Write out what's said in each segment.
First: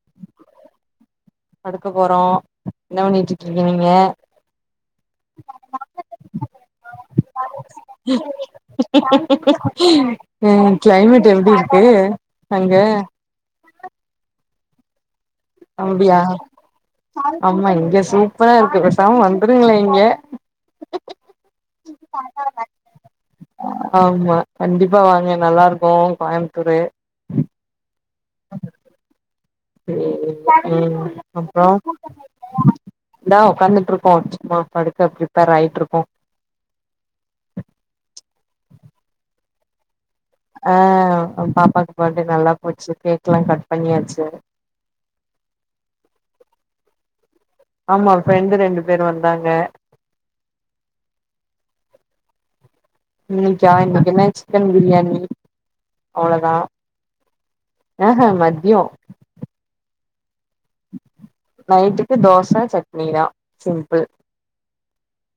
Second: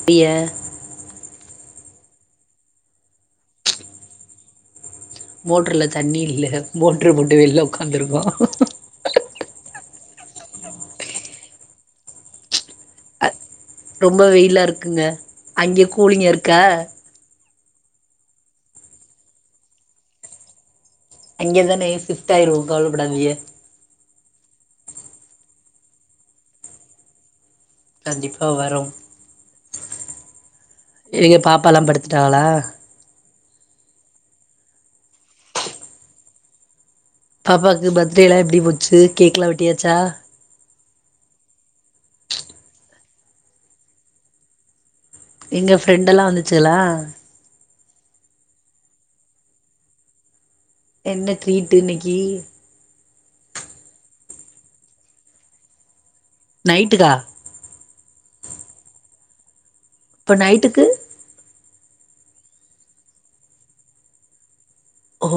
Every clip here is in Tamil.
அப்டியா படுக்க போறோ என்ன பண்ணிட்டு இருக்கீங்க நீங்க மோட்ர்ல தண்ணி இல்ல மோட்ரு போட்டு வெளில உக்காந்துருக்கோ ம் கிளைமேட் எப்டி இருக்கு அங்க ரொம்ப வெயிலா இருக்குங்க அங்க அப்டியா கூலிங்கா இருக்கா ஆமா இங்க சூப்பரா இருக்கு பேசாம வந்துருங்களே இங்க அங்கதானே ஷிப்ட் ஆயுடுவோ கவலபடாதிக ஆமா கண்டிப்பா வாங்க நல்லா இருக்கு கோயம்புத்தூரு கண்டிப்பா வரோம் ம் எங்க அப்றோ பாப்பாலா படுத்துட்டாங்களா இதா உட்காந்துட்டு இருக்கோ சும்மா படுக்க ப்ரிப்பேர் ஆயிட்டு இருக்கோ பாப்பாக்கு பத்டே எல்லா எப்டி போச்சு கேக்ல்லா வெட்டியாச்சா ஆ பாப்பாக்கு பட்டே நல்லா போச்சு கேக் எல்லா கட் பண்ணியாச்சு எங்க ஃப்ரெண்ட் எல்லா வந்துச்சுகளா ஆமா ஃப்ரெண்டு ரெண்டு பேரு வந்தாங்க என்ன ட்ரீட்டு இன்னைக்கி இன்னைக்கா இன்னைக்கு என்ன சிக்கன் பிரியாணி அவ்ளதா நைட்டுக்கா ஏஹே மத்யோ இப்போ நைட்டுக்கு நைட்டுக்கு தோச சட்னி தா சிம்பிள் ஓ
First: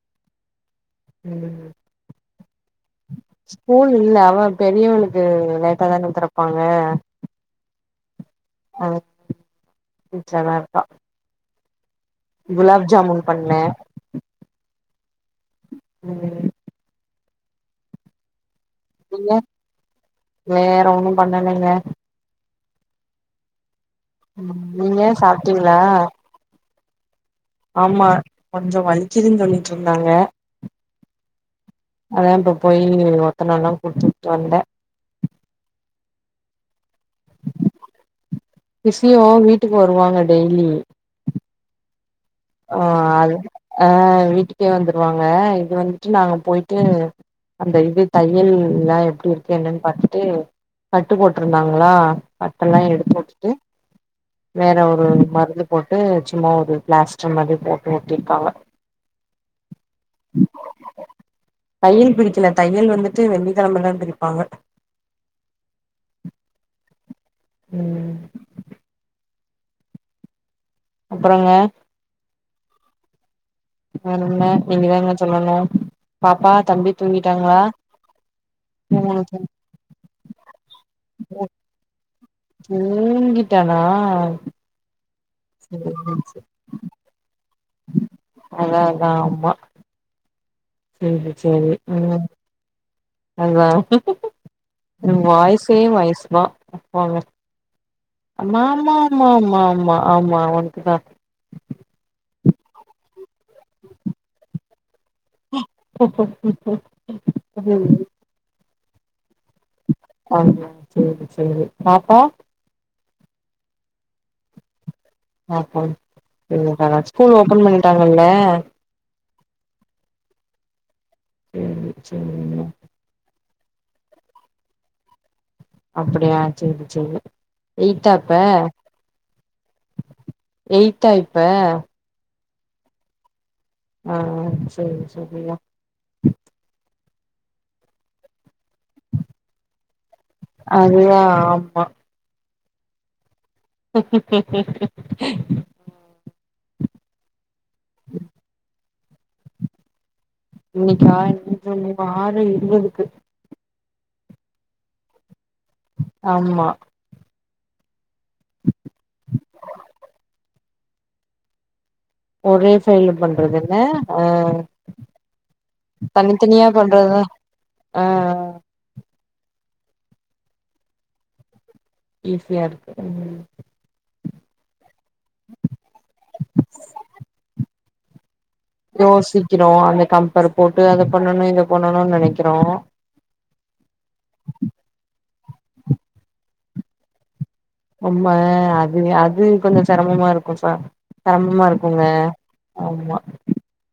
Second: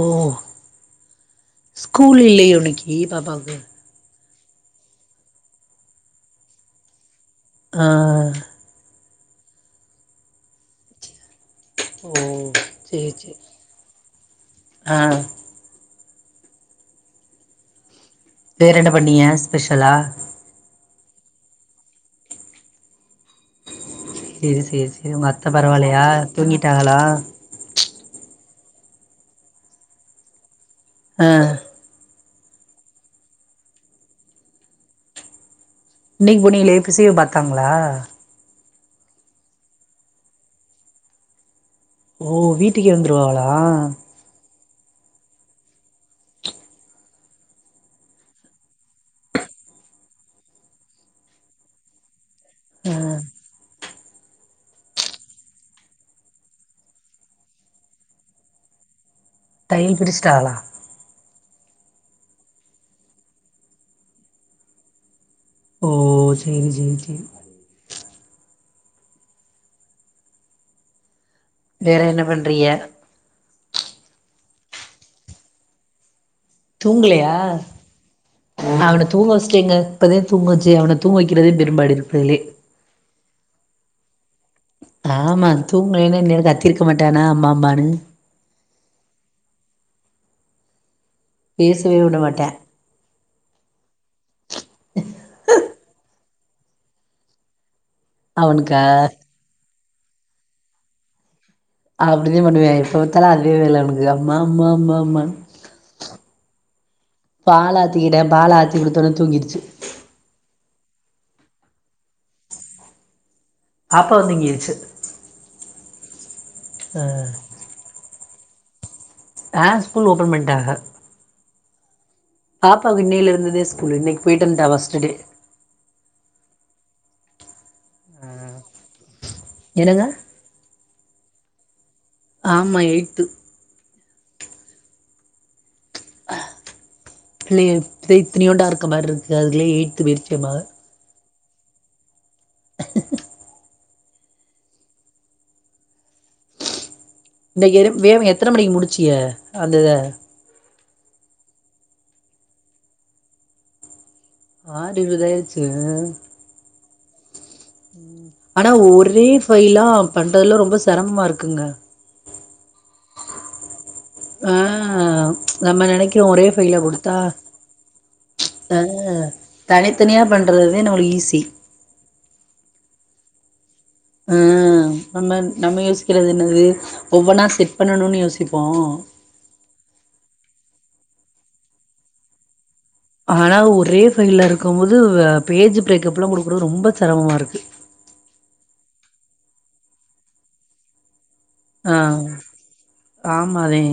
ம் ஸ்கூல் இல்லயோ இன்னைக்கு பாப்பாக்கு ஸ்கூல் இல்ல அவ பெரியவனுக்கு லேட்டா தானத்துரப்பாங்க ஆ அவ வீட்லதா இருக்கா ஓ குலாப் சேரி ஜாமுன் சேரி பண்ணே ஆ ம் வேற என்ன பண்ணீங்க நீங்க ஸ்பெஷலா வேற ஒண்ணு பண்ணலேங்க சேரி சேரி நீங்க சேரி உங்க அத்த சாப்ட்டீங்களா பரவாலயா தூங்கிட்டாகலா ஆமா கொஞ்ச வலிக்கிதுன்னு சொல்லிட்டு இருந்தாங்க ஆ அதா இப்ப போய் ஒத்தனல்லா குடுத்துட்டு வந்தே இன்னக்கி போனிலே பிசியோ பாத்தாங்களா பிசியோ வீட்டுக்கு வருவாங்க டெய்லி ஓ ஆ வீட்டுக்கே அது வந்துருவாகளா ஆ வீட்டுக் கே வந்துருவாங்க இது வந்துட்டு நாங்க போய்ட்டு அந்த இது தையல் எல்லா எப்டி இருக்கு என்னன்னு பாத்துட்டு கட்டு போட்டிருந்தாங்களா கட்டெல்லா ஆ எடுத்து உட்டுட்டு வேற ஒரு மருந்து போட்டு சும்மா ஒரு பிளாஸ் ச்ச மாரி போட்டு ஒட்டிருக்காங்க தையல் பிரிச்சிடாகளா தையல் பிரிக்கல தையல் வந்துட்டு வெள்ளிக்கெழமதா பிரிப்பாங்க ஓ செரி செரி செரி ம் அப்பறங்க வேற என்ன பண்றிய வேறென்ன நீங்கதாங்க சொல்லணு பாப்பா தம்பி தூங்கலையா தூங்கிட்டாங்களா அவன தூங்க வச்சிட்டேங்க இப்பதா தூங்க வச்சே அவன தூங்க வக்கிறதே பெரும்பாடு இருக்கதுலே தூங்கிட்டானா ஆமா சேரி தூங்கலேன்னா என்னே சேரி கத்திருக்க மாட்டானா அம்மா அம்மான்னு அதா அதா ஆமா ம் செரி பேசவே விட ம் மாட்டே அதா உங்க வாய்சே வாய்சு தா போங்க அம் மா அவனுக்கா மா மா மா மா ஆமா ஒனக்குதா அப்டிதா பண்ணுவே எப்ப பாத்தாலு அதே வேல அவனுக்கு அம்மா அம்மா அம்மா அம்மா பாலாத்திக்கிட்டே பாலாத்தி குடுத்தோனே தூங்கிருச்சு அப்டியா செரி செரி பாப்பா பாப்பாவு தூங்கிருச்சு அப்றோ என்ன கத ஸ்கூல் ஓப்பன் பண்ணிட்டாங்கல்ல ஆ ஸ்கூல் ஓப்பன் பண்டாக செரி செரிங்க பாப்பாக்கு இன்னையில இருந்துதே ஸ்கூலு இன்னைக்கு போயிட்டு வன்டா ஃபஸ்ட்டு டே அப்டியா செரி செரி எய்த்தா இப்ப என்னங்க எய்த்தா இப்ப ஆமா எய்த்து ஆ செரி செரிமா பிள்ளைக இத் இத்துனியோண்டா இருக்க மாரி இருக்கு அதுலயே எய்த் போய்ர்ச்சி எ மக அதுதா ஆமா [inaudible] [inaudible] இந்த எறும் வேவ எத்தன மணிக்கு முடிச்சிய அந்த இத இன்னைக்கா இன்று ம்பா ஆறு இருவதுக்கு ஆறு இருவதாச்சா ஆமா ஆனா ஒரே ஃபைலா பண்றதுலா ரொம்ப செரமமா இருக்குங்க ஒரே ஃபைல்ல பண்றதுல ஆ நம்ம நெனைக்குறோ ஒரே தனித்தனியா ஃபைல குடுத்தா பண்றதுதா ஆ தனித்தனியா பண்றதுதே நம்மளு ஈஸி ஈஸியா இருக்கு ஆ நம்ம நம்ம யோசிக்கிறது என்னது ஒவ்வொன்னா செட் பண்ணணுன் யோசிக் யோசிக்கிறோ அந்த கம்பர் போட்டு அத பண்ணணு இத பண்ணணுன் நெனைக்கிறோ ஆனா ஒரே ஃபைல்ல இருக்குபோது பேஜ் பிரேக்கப்ல்லா குடுக்குற ரொம்ப செரமமா இருக்கு ரொம்ப அது அது கொஞ்சோ செரமமா இருக்குப்ப செரமமா இருக் ஆ ஆமாதே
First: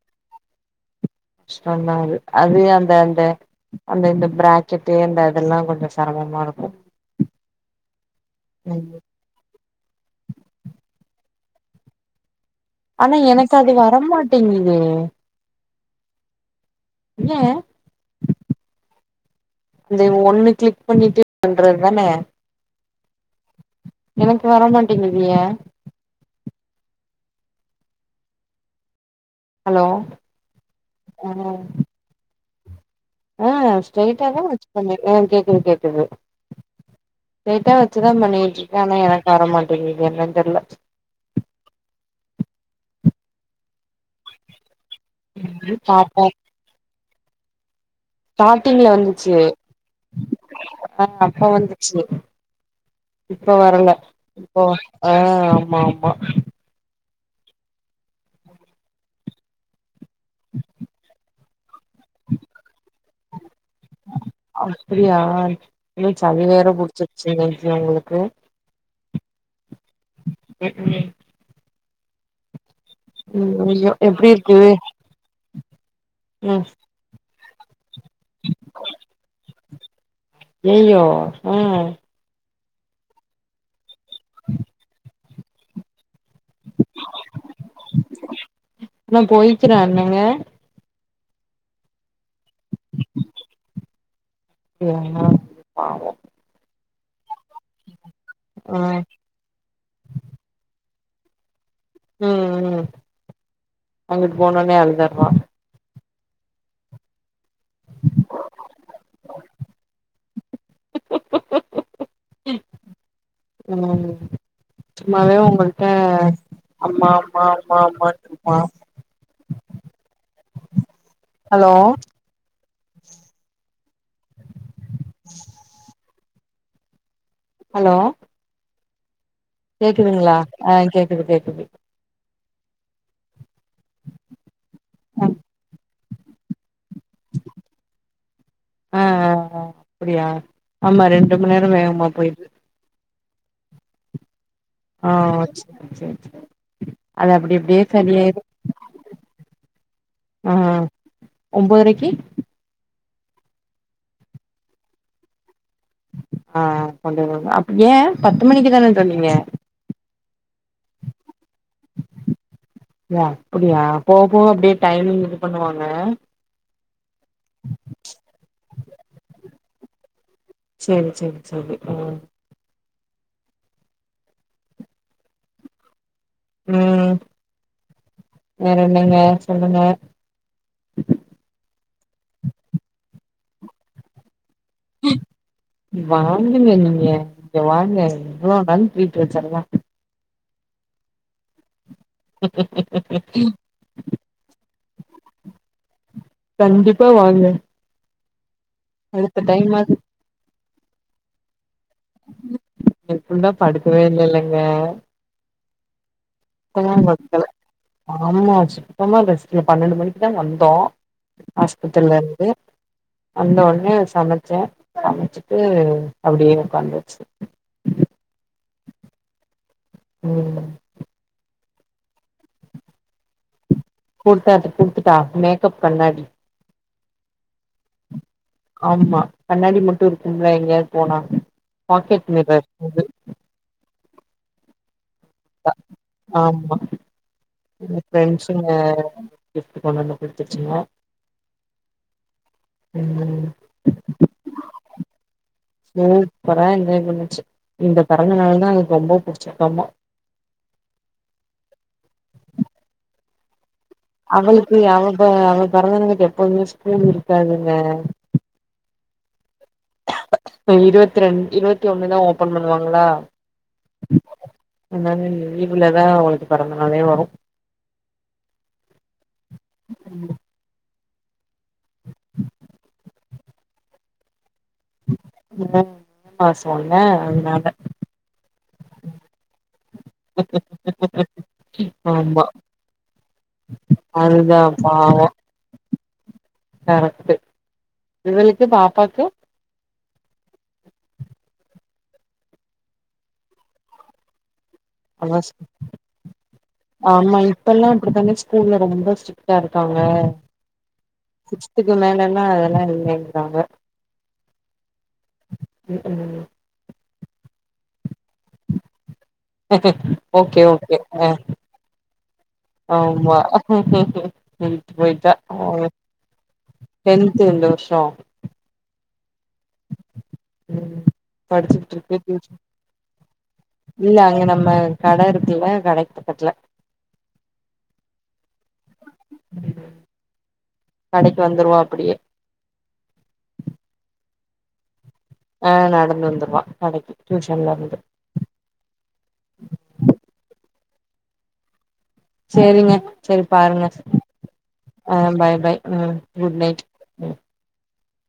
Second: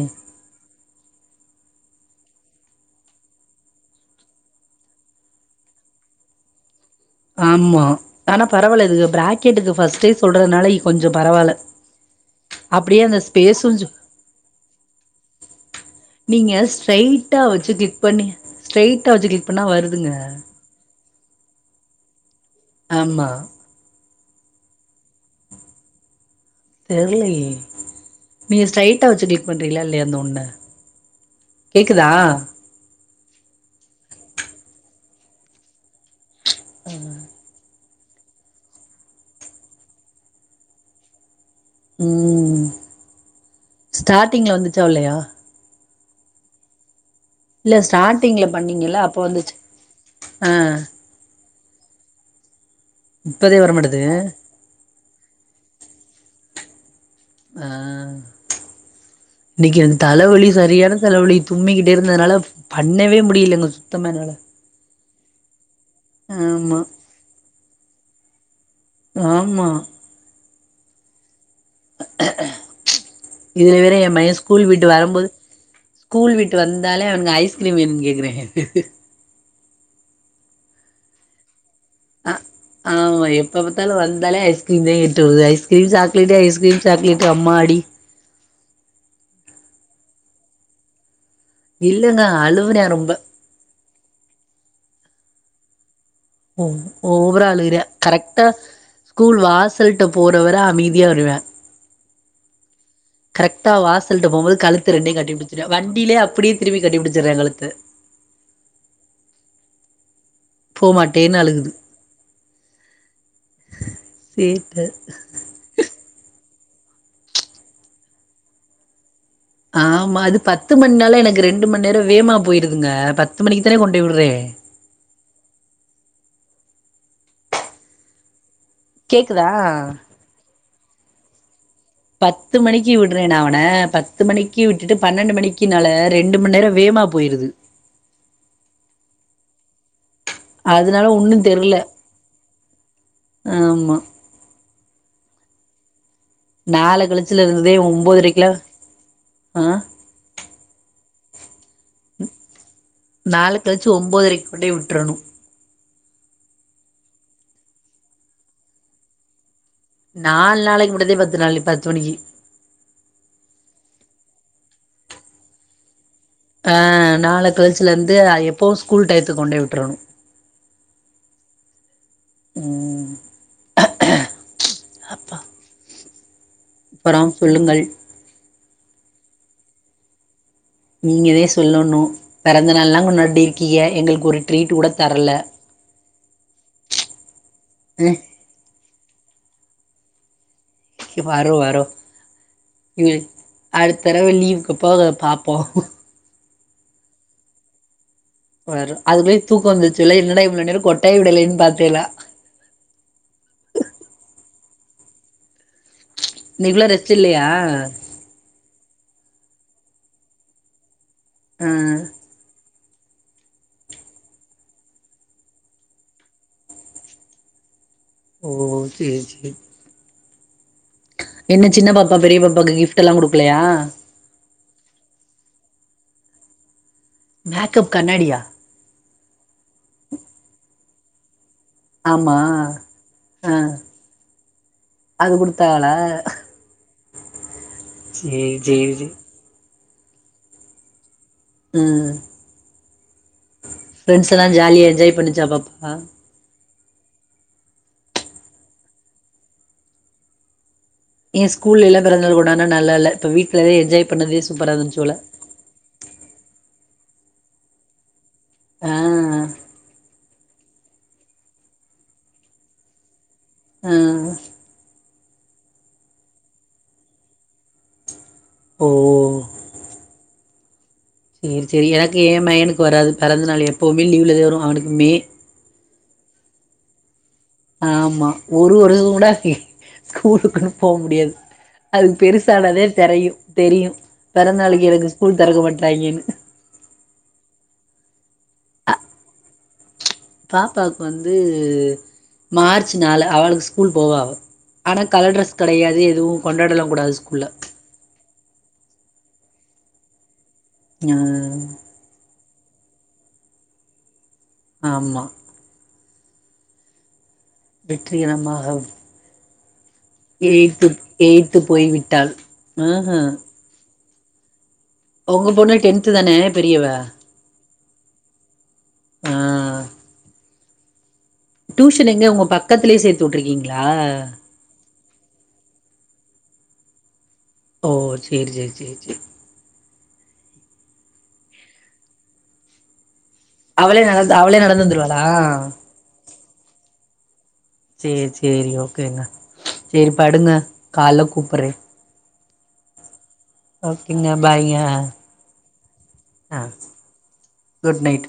கஷ்டந்தா அது அது அந்த அந்த அந்த இந்த பிராக்கெட்டு எந்த இதெல்லா கொஞ்சோ செரமமாருக்கு ஆமா ஆனா பரவால்ல இது ப்ராக்கெட்டுக்கு ஃபர்ஸ்ட்டே சொல்றதுனால கொஞ்சோ பரவால்ல அப்டியே ஆனா அந்த எனக்கு அது ஸ்பேஸு வரமாட்டேங்குதே நீங்க ஏ ஸ்ட்ரெய்ட்டா வச்சு கிளிக் பண்ணி ஸ்ட்ரெய்ட்டா வச்சு கிளிக் பண்ணா இந்த வருதுங்க ஒண்ணு கிளிக் பண்ணிட்டு பண்றத் தான ஆமா எனக்கு வரமாட்டேங்குதே தெர்லயே நீங்க ஸ்ட்ரைட்டா வச்சு டீ பண்றீங்ளா ஹலோ இல்லயா அந்த ஒன்ன ஆ கேக்குதா ஆ ஸ்ட்ரெய்ட்டாதா வச்சு பண்ண அ கேக்குது கேக்குது ம் ஸ்ட்ரயிட்டா வச்சுதா பண்ணிட்ருக்கே ஆனா எனக்கு வர மாட்டேங்குது என்னன் தெர்ல ம் ஸ்டார்ட்டிங் வந்துச்சா இல்லயா இன்று பாப்பா இல்ல ஸ்டாட் ஸ்டார்டிங்ல வந்துச்சு ஆ ஆ அப்ப வந்துச்சு இப்ப இப்பதே வரல வரமாட்டது இப்ப ஆ ஆமா ஆமா ஆ இன்னிக்கி எந் தலவலி சரியான தலவலி தும்மிகிட்டே இருந்தனால பண்ணவே முடியலங்க சுத்தமா என்னால அப்டியா இனும் சளி வேற ஆமா புட்ச்சிருச்சுங்க [inaudible] உங்களுக்கு ஆமா ஏற்க்னவே இதுல ஐயோ வேற எப்டி எம்பயன் இருக்கு ஸ்கூல் விட்டு வரம்போது ஸ்கூல் விட்டு ம் வந்தாலே அவ்னுங்க ஐஸ்கிரீம் வேணுன் கேக்குறாங்க ஐய்யயோ ம் அ ஆமா எப்ப பாத்தாலு வந்தாலே ஐஸ்கிரீம் தா கேட்டுவ ice cream chocolate ice cream chocolate அம்மாடி இவ போய்கிறா என்னங்க இல்லங்க அழுவுறா ரொம்ப ஏங்க பாவொ ஒவ் ஓவரா அழுகுறே கரெக்டா ஆ ஸ்கூல் வாசல்ட்ட போறவர அமைதியா வருவெ ம் ம் கரெக்டா வாசல்ட்ட அங்குட்டு போம்போது போனோனே கழுத்து ரெண்டயு அழுதர்றா கட்டிபுடிச்சிட்டு வண்டிலே அப்டியேதிரும்பி கட்டிபுடிச்சிற்றே கழுத்த போமாட்டேன்னு அழுகுது சேட்ட ட அம்மா அம்மா அம்மா அம்மான்ட்ருப்பா ஆமா அது பத்து மண்நால எனக்கு ரெண்டு ஹலோ மண் நேர வேமா போயிருதுங்க பத்து மணிக்கு தானெ கொண்டே விட்றே [inaudible] ஹலோ கேக்குதா கேக்குதுங்ளா ஆ கேக்குது கேக்குது பத்து மணிக்கி விட்றே நா அவன பத்து மணிக்கி விட்டுட்டு ஆ பன்னெண்டு மணிக்கி நால ரெண்டு மண் நேரோ வேமா போயிருது ஆ ஆ ஆ அப்டியா ஆமா அதனால ரெண்டு ஒன்னு மண்நேரோ தெர்ல வேகமா போயிருது ஆமா ஆ செரி செரி செரி நால கழிச்சுலேருந்துதே ஒம்போதரை கிலா ஆ ஆ ஒம்போதரைக்கி நாள கழிச்சி ஒம்போதரைக் கொண்டே உட்றணு ஆ கொண்டு விடனு அப்ப ஏ பத்து மணிக்கி தான சொன்னீங்க நால் நாளைக்கி மட்டுந்தே பத்து நாளு பத்து மணிக்கி ஓ அப்டியா போக போக அப்டியே டைமிங் இது பண்ணுவாங்க ஆ நால கழிச்சலருந்து எப்போவு ஸ்கூல் டையத்துக்கு கொண்டே விட்றணு சேரி சேரி சேரி ஆ ம் அப்பா ம் அப்பறொ சொல்லுங்கள் வேற என்னங்க சொல்லுங்க நீங்கதே சொல்லணு பெறந்த நாள்லா கொண்டாடி இருக்கீங்க எங்களுக்கு ஒரு ட்ரீட்டு கூட தரல வாங்குங்க நீங்க இங்க வாங்க ம் எவ்ளோ நாலு ட்ரீட்டு வச்சர்லா வறோ வறோ இ அடுத்தடவ லீவுக்கு போக பாப்போ கண்டிப்பா வாங்க வர அதுக்குல அடுத்த தூக்கம் டைமாது வந்துச்சு இல்ல என்னடா இவ்ளோ நேரோ கொட்டாய் விடலனு பாத்தேலா [unintelligible] ஃபுல்லா படுக்கவே இல்லலங்க இன்னைக்குள்ள சுத்தமா ரெஸ்ட் பத்தல இல்லையா ஆமா சுத்தமா ரெஸ்டுல்ல பன்னெண்டு மணிக்கி தா வந்தோ ஆ ஹாஸ்பிட்டலருந்து வந்த ஒன்னே சமைச்சே சமைச்சிட்டு அப்டியே உக்காந்துச்சு ஓ சேரி சேரி ம் என்ன சின்ன பாப்பா பெரிய பாப்பாக்கு கிஃப்ட் எல்லா குடுக்கலயா குடுத்தாட் குடுத்துட்டா மேக்கப் கண்ணாடி மேக்கப் கண்ணாடியா ஆமா கண்ணாடி மட்டு இருக்கும்ல எங்கேயாது போனா பாக்கெட் ஆமா மிரர் இது அ அது குடுத்தாகலா ஆமா எங்க சேரி ஃப்ரெண்ட்ஸுங்க சேரி சேரி கிஃப்ட் கொண்டு வந்து குடுத்துச்சுங்க ம் ம் ஃபிரண்ஸ்ல்லா ஜாலியா என்ஜாய் பண்ணிச்சா பாப் சூப்பரா என்ஜாய் பண்ணுச்சு இந்த பெறந்த நாள் தா அதுக்கு ரொம்ப புடிச்சிருக்காமா எ ஸ்கூல்ல லா பிறந்த நாள் கொண்டான்னா நல்ல இல்ல இப்ப வீட்ல தா என்ஜாய் பண்ணதே சூப்பரா அவளுக்கு இருந்துச்சு அவ போல அவ பிறந்த நாளுக்கு எப்போதுமே ஸ்கூல் இருக்காதுங்க ஆ இப்ப இருவத் ரெண் இருவத்தி ஒண்ணுதா ஓப்பன் பண்ணுவாங்களா அ அதனால லீவுலதா அவளுக்கு பெறந்த நாளே வரோ ஓ [inaudible] சேர் சேரி எனக்கு ஏ பையனுக்கு வராது பெறந்த நாள் எப்வுமே லீவ்ல தா வரோ அவனுக்கு மே மே மே மாசோல்ல அதனால ஆமா ஒரு வருசோங் கூட ஸ்கூலுக்குன்னு போவ் முடியாது அதுக்கு ஆமா பெருசானதே தெரயூ தெரியூ அதுதா பெறந்தாளைக்கி எனக்கு ஸ்கூல் தெறக்க மாட்டறாங்கன்னு கரெக்டு இவளுக்கு பாப்பாக்கு பாப்பாக்கு வந்து மார்ச் நாலு அவளுக்கு ஸ்கூல் போவ ‌அவ ஆனா அவ கலர்ட்ரெஸ் கெடயாது எதுவும் கொண்டாடல்லா கூடாது ஸ்கூல்ல எல்லா அப்டிதா [unintelligible] ஸ்கூல்ல ரொம்ப ஸ்ட்ரிக்ட்டா இருக்காங்க ஆ இல்ல வோண்டான அதெல்லா இல்லைங்கராங்க ஆமா ம் ம் வெற்றி இனமாகவ் ஓகே ஓகே எய்த்துப் ஆ எய்த்து போய் விட்டாள் அ ஆ எயித் போயிட்டா பொண்ணு டென்த்து தானே பெரியவ டென்த் டென்த் இந்த வருஷோ ஆ ம் படிச்சுட்டு டியூஷன் இருக்கு எங்க ட்யூ உங்க பக்கத்துலயே சேத்து வுட்ருக்கீங்களா இல்ல அங்க நம்ம கடை இருக்குல்ல கடைக்கு பக்கத்துல ஓ சேர் சேரி சேரி சேர் ம் கடைக்கு வந்துருவா அப்படியே அவளே நடந் அவளே நடந்து வந்துருவாள் ஆஹ் நடந்து வந்துருவான் கடைக்கு டியூஷன்ல இருந் சேர் சேரி ஓகேங்க சரி படுங்க கால்ல கூப்பிட்றே சரிங்க சரி பாருங்க ஓகேங்க பாய்ங்க ஆ பை பை ம் குட் ஆ நைட் ம் குட் நைட்